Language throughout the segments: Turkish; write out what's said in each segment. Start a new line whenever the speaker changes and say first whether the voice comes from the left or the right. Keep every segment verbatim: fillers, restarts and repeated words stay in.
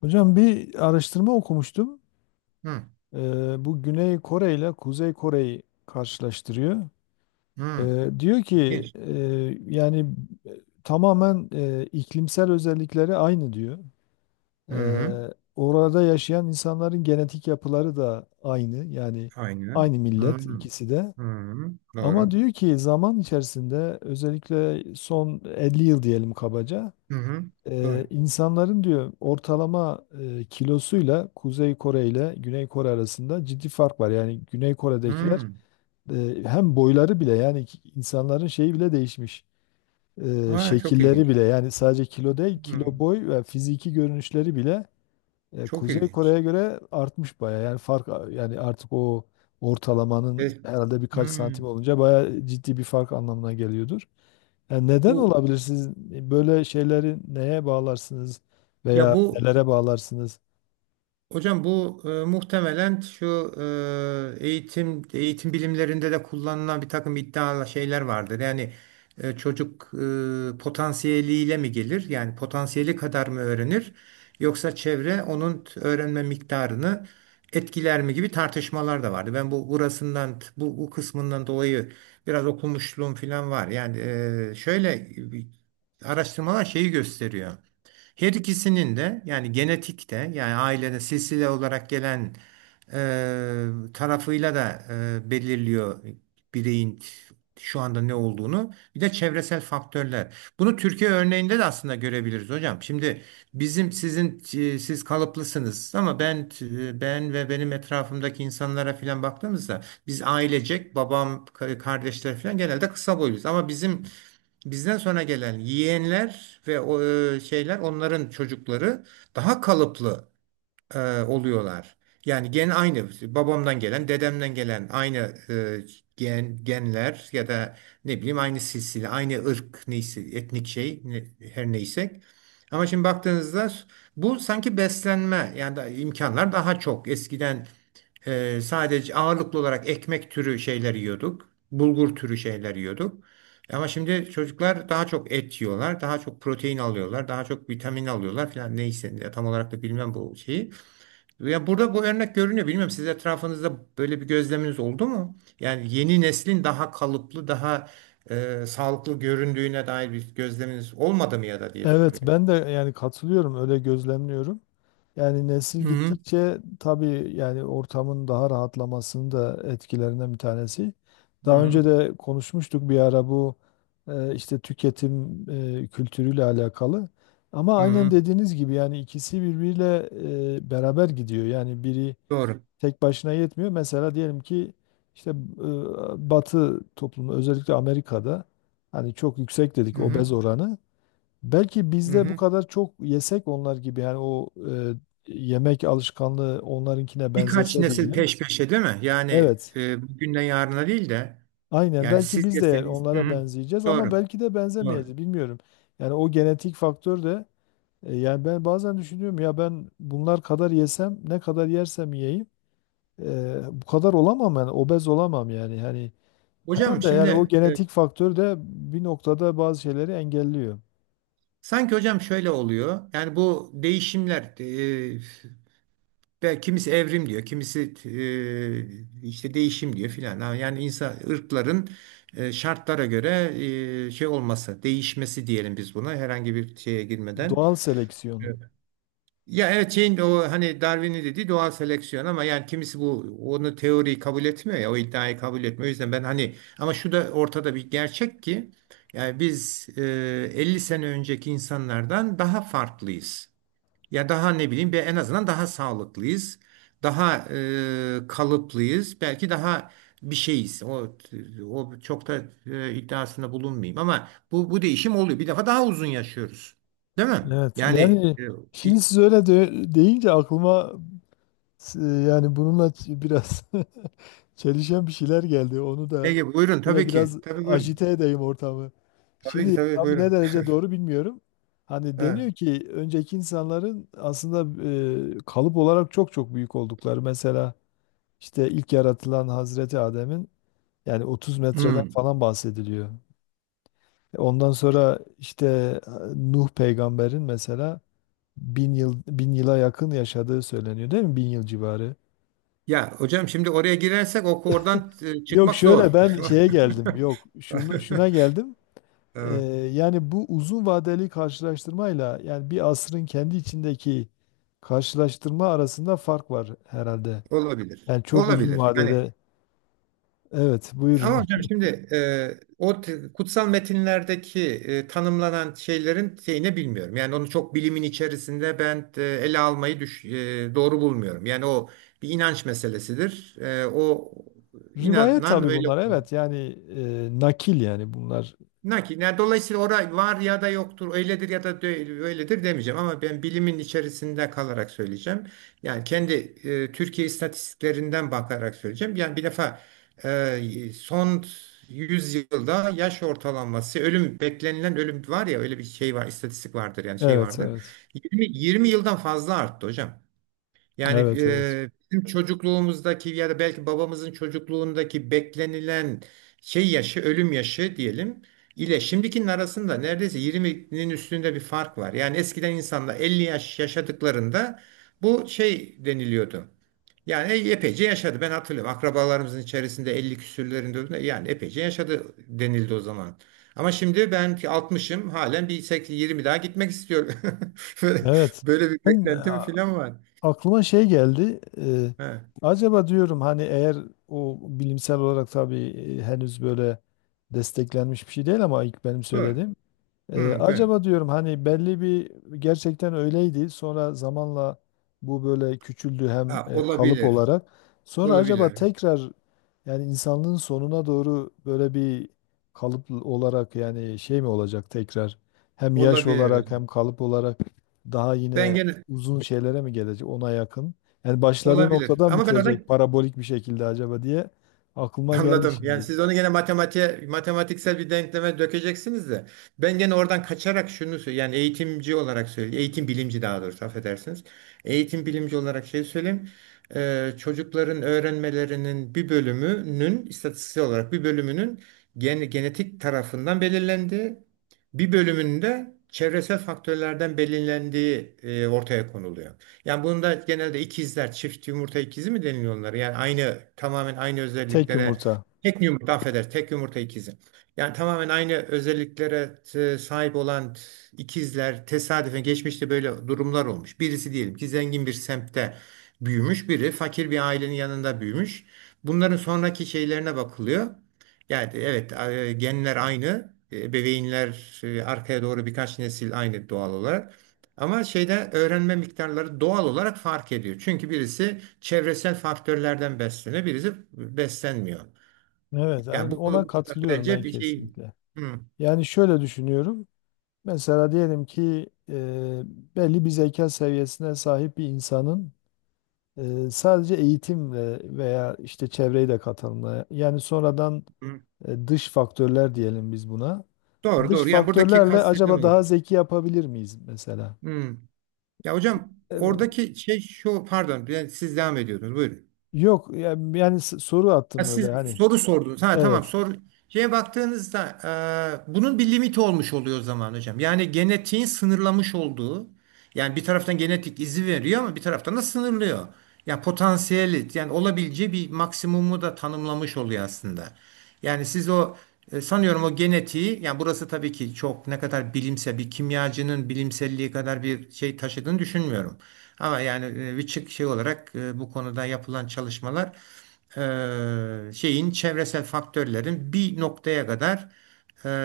left: Hocam bir araştırma okumuştum.
right: Hı,
left: Ee, bu Güney Kore ile Kuzey Kore'yi karşılaştırıyor.
right: hı.
left: Ee, diyor ki
right: İlginç.
left: e, yani e, tamamen e, iklimsel özellikleri aynı diyor.
right: Hı hı.
left: Ee, orada yaşayan insanların genetik yapıları da aynı. Yani
right: Aynen.
left: aynı
right: Hı
left: millet
right: hı.
left: ikisi de.
right: Hı hı.
left: Ama
right: Doğru.
left: diyor ki zaman içerisinde özellikle son 50 yıl diyelim kabaca.
right: Hı hı.
left: Ee,
right: Doğru.
left: insanların diyor ortalama e, kilosuyla Kuzey Kore ile Güney Kore arasında ciddi fark var. Yani Güney Kore'dekiler
right: Hı.
left: e, hem boyları bile yani ki- insanların şeyi bile değişmiş. Ee,
right: Aa, çok
left: şekilleri
right: ilginç.
left: bile yani sadece kilo değil,
right: Hı.
left: kilo, boy ve fiziki görünüşleri bile e,
right: Çok
left: Kuzey
right: ilginç.
left: Kore'ye göre artmış baya. Yani fark a- yani artık o ortalamanın
right: Evet.
left: herhalde birkaç
right: Hı.
left: santim olunca baya ciddi bir fark anlamına geliyordur. Yani neden
right: Bu
left: olabilir, siz böyle şeyleri neye bağlarsınız
right: ya
left: veya
right: bu
left: nelere bağlarsınız?
right: Hocam bu e, muhtemelen şu e, eğitim eğitim bilimlerinde de kullanılan bir takım iddialı şeyler vardır. Yani e, çocuk e, potansiyeliyle mi gelir? Yani potansiyeli kadar mı öğrenir? Yoksa çevre onun t- öğrenme miktarını etkiler mi gibi tartışmalar da vardı. Ben bu burasından t- bu, bu kısmından dolayı biraz okumuşluğum falan var. Yani e, şöyle e, bir- araştırmalar şeyi gösteriyor. Her ikisinin de yani genetikte yani ailede silsile olarak gelen e, tarafıyla da e, belirliyor bireyin şu anda ne olduğunu. Bir de çevresel faktörler. Bunu Türkiye örneğinde de aslında görebiliriz hocam. Şimdi bizim sizin e, siz kalıplısınız ama ben e, ben ve benim etrafımdaki insanlara filan baktığımızda biz ailecek babam ka- kardeşler filan genelde kısa boyluyuz ama bizim bizden sonra gelen yeğenler ve o e, şeyler onların çocukları daha kalıplı e, oluyorlar. Yani gen aynı babamdan gelen, dedemden gelen aynı e, gen genler ya da ne bileyim aynı silsile, aynı ırk neyse etnik şey ne- her neyse. Ama şimdi baktığınızda bu sanki beslenme yani da imkanlar daha çok. Eskiden ee, sadece ağırlıklı olarak ekmek türü şeyler yiyorduk. Bulgur türü şeyler yiyorduk. Ama şimdi çocuklar daha çok et yiyorlar, daha çok protein alıyorlar, daha çok vitamin alıyorlar falan neyse ya tam olarak da bilmem bu şeyi. Ya burada bu örnek görünüyor. Bilmiyorum siz etrafınızda böyle bir gözleminiz oldu mu? Yani yeni neslin daha kalıplı, daha e, sağlıklı göründüğüne dair bir gözleminiz olmadı mı ya da diye
left: Evet,
right: sorayım.
left: ben de yani katılıyorum, öyle gözlemliyorum. Yani nesil
right: Hı hı.
left: gittikçe tabii, yani ortamın daha rahatlamasının da etkilerinden bir tanesi.
right: Hı
left: Daha
right: hı.
left: önce de konuşmuştuk bir ara bu e, işte tüketim e, kültürüyle alakalı. Ama
right: Hı
left: aynen
right: hı.
left: dediğiniz gibi yani ikisi birbiriyle e, beraber gidiyor. Yani biri
right: Doğru.
left: tek başına yetmiyor. Mesela diyelim ki işte e, Batı toplumu özellikle Amerika'da hani çok yüksek dedik
right: Hı hı.
left: obez oranı. Belki
right: Hı
left: bizde bu
right: hı.
left: kadar çok yesek onlar gibi, yani o e, yemek alışkanlığı onlarınkine
right: Birkaç
left: benzese
right: nesil
left: diyelim.
right: peş peşe değil mi? Yani
left: Evet.
right: e, bugünden yarına değil de
left: Aynen,
right: yani
left: belki
right: siz
left: biz de
right: deseniz hı
left: onlara
right: hı,
left: benzeyeceğiz ama
right: doğru
left: belki de
right: doğru.
left: benzemeyeceğiz, bilmiyorum. Yani o genetik faktör de e, yani ben bazen düşünüyorum ya, ben bunlar kadar yesem, ne kadar yersem yiyeyim e, bu kadar olamam, yani obez olamam yani hani.
right: Hocam
left: Herhalde yani o
right: şimdi e,
left: genetik faktör de bir noktada bazı şeyleri engelliyor.
right: sanki hocam şöyle oluyor. Yani bu değişimler e, belki kimisi evrim diyor, kimisi e, işte değişim diyor filan. Ha, yani insan ırkların e, şartlara göre e, şey olması, değişmesi diyelim biz buna herhangi bir şeye girmeden.
left: Doğal seleksiyon.
right: Ya evet şeyin o hani Darwin'in dediği doğal seleksiyon ama yani kimisi bu onu teoriyi kabul etmiyor ya o iddiayı kabul etmiyor. O yüzden ben hani ama şu da ortada bir gerçek ki yani biz e, elli sene önceki insanlardan daha farklıyız. Ya daha ne bileyim bir en azından daha sağlıklıyız. Daha e, kalıplıyız. Belki daha bir şeyiz. O o çok da e, iddiasında bulunmayayım ama bu bu değişim oluyor. Bir defa daha uzun yaşıyoruz. Değil mi?
left: Evet.
right: Yani
left: Yani
right: e,
left: şimdi siz öyle de- deyince aklıma e, yani bununla ç- biraz çelişen bir şeyler geldi. Onu da
right: Ege buyurun
left: böyle
right: tabii ki.
left: biraz
right: Tabii buyurun.
left: ajite edeyim ortamı.
right: Tabii ki
left: Şimdi
right: tabii
left: tabii ne
right: buyurun.
left: derece doğru bilmiyorum. Hani
right: Evet.
left: deniyor ki önceki insanların aslında e, kalıp olarak çok çok büyük oldukları. Mesela İşte ilk yaratılan Hazreti Adem'in yani otuz metreden
right: Hmm.
left: falan bahsediliyor. E, Ondan sonra işte e, Nuh peygamberin mesela bin yıl bin yıla yakın yaşadığı söyleniyor değil mi? Bin yıl civarı.
right: Ya hocam şimdi oraya girersek o oradan e,
left: Yok,
right: çıkmak zor.
left: şöyle ben şeye geldim. Yok, şunu, şuna geldim. Ee,
right: Evet,
left: yani bu uzun vadeli karşılaştırmayla yani bir asrın kendi içindeki karşılaştırma arasında fark var herhalde.
right: olabilir.
left: Yani çok uzun
right: Olabilir. Yani
left: vadede. Evet,
right: ama
left: buyurun.
right: hocam şimdi e, o t- kutsal metinlerdeki e, tanımlanan şeylerin şeyini bilmiyorum. Yani onu çok bilimin içerisinde ben e, ele almayı düş, e, doğru bulmuyorum. Yani o bir inanç meselesidir. E, o
left: Rivayet
right: inanan
left: tabii
right: öyle
left: bunlar.
right: olur.
left: Evet yani e, nakil yani bunlar.
right: Nakil. Yani dolayısıyla orada var ya da yoktur, öyledir ya da dö- öyledir demeyeceğim ama ben bilimin içerisinde kalarak söyleyeceğim. Yani kendi e, Türkiye istatistiklerinden bakarak söyleyeceğim. Yani bir defa e, son yüz yılda yaş ortalaması, ölüm beklenilen ölüm var ya öyle bir şey var, istatistik vardır yani şey
left: Evet,
right: vardır.
left: evet.
right: yirmi yirmi yıldan fazla arttı hocam. Yani
left: Evet, evet.
right: e, bizim çocukluğumuzdaki ya da belki babamızın çocukluğundaki beklenilen şey yaşı, ölüm yaşı diyelim ile şimdikinin arasında neredeyse yirminin üstünde bir fark var. Yani eskiden insanlar elli yaş yaşadıklarında bu şey deniliyordu. Yani e- epeyce yaşadı. Ben hatırlıyorum. Akrabalarımızın içerisinde elli küsürlerinde öldü. Yani epeyce yaşadı denildi o zaman. Ama şimdi ben ki altmışım halen bir seksen yirmi daha gitmek istiyorum. Böyle,
left: Evet.
right: böyle bir
left: Ben
right: beklentim
left: a-
right: falan var.
left: aklıma şey geldi. e,
right: He.
left: acaba diyorum hani, eğer o bilimsel olarak tabii e, henüz böyle desteklenmiş bir şey değil ama ilk benim
right: Evet.
left: söylediğim. Ee,
right: Hmm, ben.
left: acaba diyorum hani belli bir gerçekten öyleydi. Sonra zamanla bu böyle küçüldü hem
right: Ha,
left: e, kalıp
right: olabilir.
left: olarak. Sonra acaba
right: Olabilir.
left: tekrar yani insanlığın sonuna doğru böyle bir kalıp olarak yani şey mi olacak tekrar? Hem yaş
right: Olabilir
left: olarak hem
right: hocam.
left: kalıp olarak daha
right: Ben
left: yine
right: gene
left: uzun şeylere mi gelecek, ona yakın? Yani başladığı
right: olabilir.
left: noktadan
right: Ama ben adam
left: bitirecek parabolik bir şekilde acaba diye aklıma geldi
right: anladım. Yani
left: şimdi.
right: siz onu gene matematiğe, matematiksel bir denkleme dökeceksiniz de. Ben gene oradan kaçarak şunu söyleyeyim. Yani eğitimci olarak söyleyeyim. Eğitim bilimci daha doğrusu affedersiniz. Eğitim bilimci olarak şey söyleyeyim. Ee, çocukların öğrenmelerinin bir bölümünün istatistiksel olarak bir bölümünün gen- genetik tarafından belirlendiği, bir bölümünde çevresel faktörlerden belirlendiği e, ortaya konuluyor. Yani bunda genelde ikizler, çift yumurta ikizi mi deniliyor onlara? Yani aynı tamamen aynı
left: Tek
right: özelliklere
left: yumurta.
right: tek yumurta affeder. Tek yumurta ikizi. Yani tamamen aynı özelliklere e, sahip olan ikizler tesadüfen geçmişte böyle durumlar olmuş. Birisi diyelim ki zengin bir semtte büyümüş, biri fakir bir ailenin yanında büyümüş. Bunların sonraki şeylerine bakılıyor. Yani evet e, genler aynı, e, ebeveynler e, arkaya doğru birkaç nesil aynı doğal olarak. Ama şeyde öğrenme miktarları doğal olarak fark ediyor. Çünkü birisi çevresel faktörlerden besleniyor, birisi beslenmiyor.
left: Evet,
right: Yani
left: yani
right: bu
left: ona
right: bu
left: katılıyorum
right: bence
left: ben
right: bir şey.
left: kesinlikle.
right: Hı,
left: Yani şöyle düşünüyorum. Mesela diyelim ki e, belli bir zeka seviyesine sahip bir insanın e, sadece eğitimle veya işte çevreyi de katalımla, yani sonradan
right: hı.
left: e, dış faktörler diyelim biz buna.
right: Doğru
left: Dış
right: doğru. Yani buradaki
left: faktörlerle
right: kastedilen
left: acaba
right: o.
left: daha zeki yapabilir miyiz mesela?
right: Hı. Ya hocam
left: E,
right: oradaki şey şu pardon ben siz devam ediyordunuz. Buyurun.
left: yok yani, yani s- soru
right: Ha,
left: attım öyle
right: siz
left: hani.
right: soru sordunuz. Ha tamam
left: Evet.
right: soru. Şeye baktığınızda e, bunun bir limiti olmuş oluyor o zaman hocam. Yani genetiğin sınırlamış olduğu yani bir taraftan genetik izi veriyor ama bir taraftan da sınırlıyor. Ya potansiyeli yani olabileceği bir maksimumu da tanımlamış oluyor aslında. Yani siz o e, sanıyorum o genetiği yani burası tabii ki çok ne kadar bilimsel bir kimyacının bilimselliği kadar bir şey taşıdığını düşünmüyorum. Ama yani e, bir çık şey olarak e, bu konuda yapılan çalışmalar e, şeyin çevresel faktörlerin bir noktaya kadar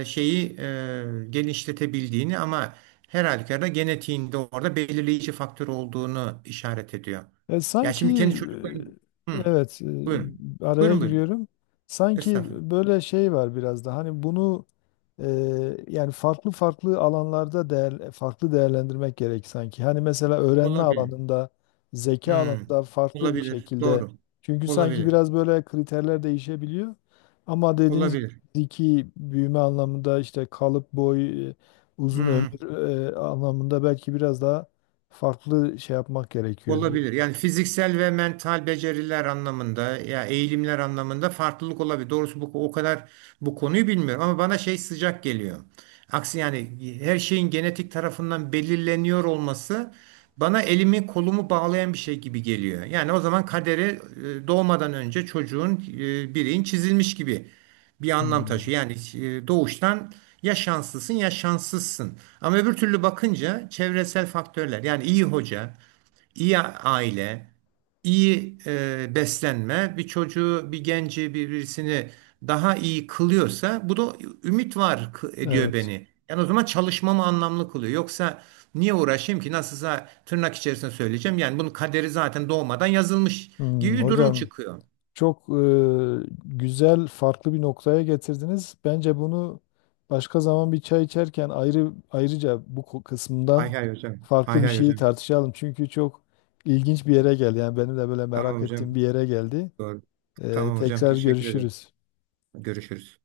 right: e, şeyi e, genişletebildiğini ama her halükarda genetiğinde orada belirleyici faktör olduğunu işaret ediyor.
left: E,
right: Ya
left: sanki
right: şimdi kendi çocuklarım. Hı,
left: e, evet
right: buyurun.
left: e, araya
right: Buyurun buyurun.
left: giriyorum. Sanki
right: Estağfurullah.
left: böyle şey var biraz da hani bunu e, yani farklı farklı alanlarda değer, farklı değerlendirmek gerek sanki. Hani mesela öğrenme
right: Olabilir.
left: alanında, zeka
right: Hı,
left: alanında farklı bir
right: olabilir.
left: şekilde.
right: Doğru.
left: Çünkü sanki
right: Olabilir.
left: biraz böyle kriterler değişebiliyor. Ama dediğiniz gibi
right: Olabilir.
left: fiziki büyüme anlamında işte kalıp, boy, e, uzun
right: Hı.
left: ömür e, anlamında belki biraz daha farklı şey yapmak gerekiyor diye.
right: Olabilir. Yani fiziksel ve mental beceriler anlamında ya eğilimler anlamında farklılık olabilir. Doğrusu bu o kadar bu konuyu bilmiyorum ama bana şey sıcak geliyor. Aksi yani her şeyin genetik tarafından belirleniyor olması bana elimi kolumu bağlayan bir şey gibi geliyor. Yani o zaman kaderi e, doğmadan önce çocuğun e, bireyin çizilmiş gibi bir anlam
left: Hmm,
right: taşıyor. Yani e, doğuştan ya şanslısın ya şanssızsın. Ama öbür türlü bakınca çevresel faktörler yani iyi hoca iyi aile, iyi e, beslenme bir çocuğu, bir genci, birisini daha iyi kılıyorsa bu da ümit var kı- ediyor
left: evet.
right: beni. Yani o zaman çalışmamı anlamlı kılıyor. Yoksa niye uğraşayım ki? Nasılsa tırnak içerisinde söyleyeceğim. Yani bunun kaderi zaten doğmadan yazılmış
left: Hmm,
right: gibi bir durum
left: hocam
right: çıkıyor.
left: çok e, güzel, farklı bir noktaya getirdiniz. Bence bunu başka zaman bir çay içerken ayrı ayrıca bu ko- kısmından
right: Hay hay hocam.
left: farklı
right: Hay
left: bir
right: hay
left: şeyi
right: hocam.
left: tartışalım. Çünkü çok ilginç bir yere geldi. Yani benim de böyle
right: Tamam
left: merak
right: hocam.
left: ettiğim bir yere geldi.
right: Doğru.
left: E,
right: Tamam hocam.
left: tekrar
right: Teşekkür ederim.
left: görüşürüz.
right: Görüşürüz.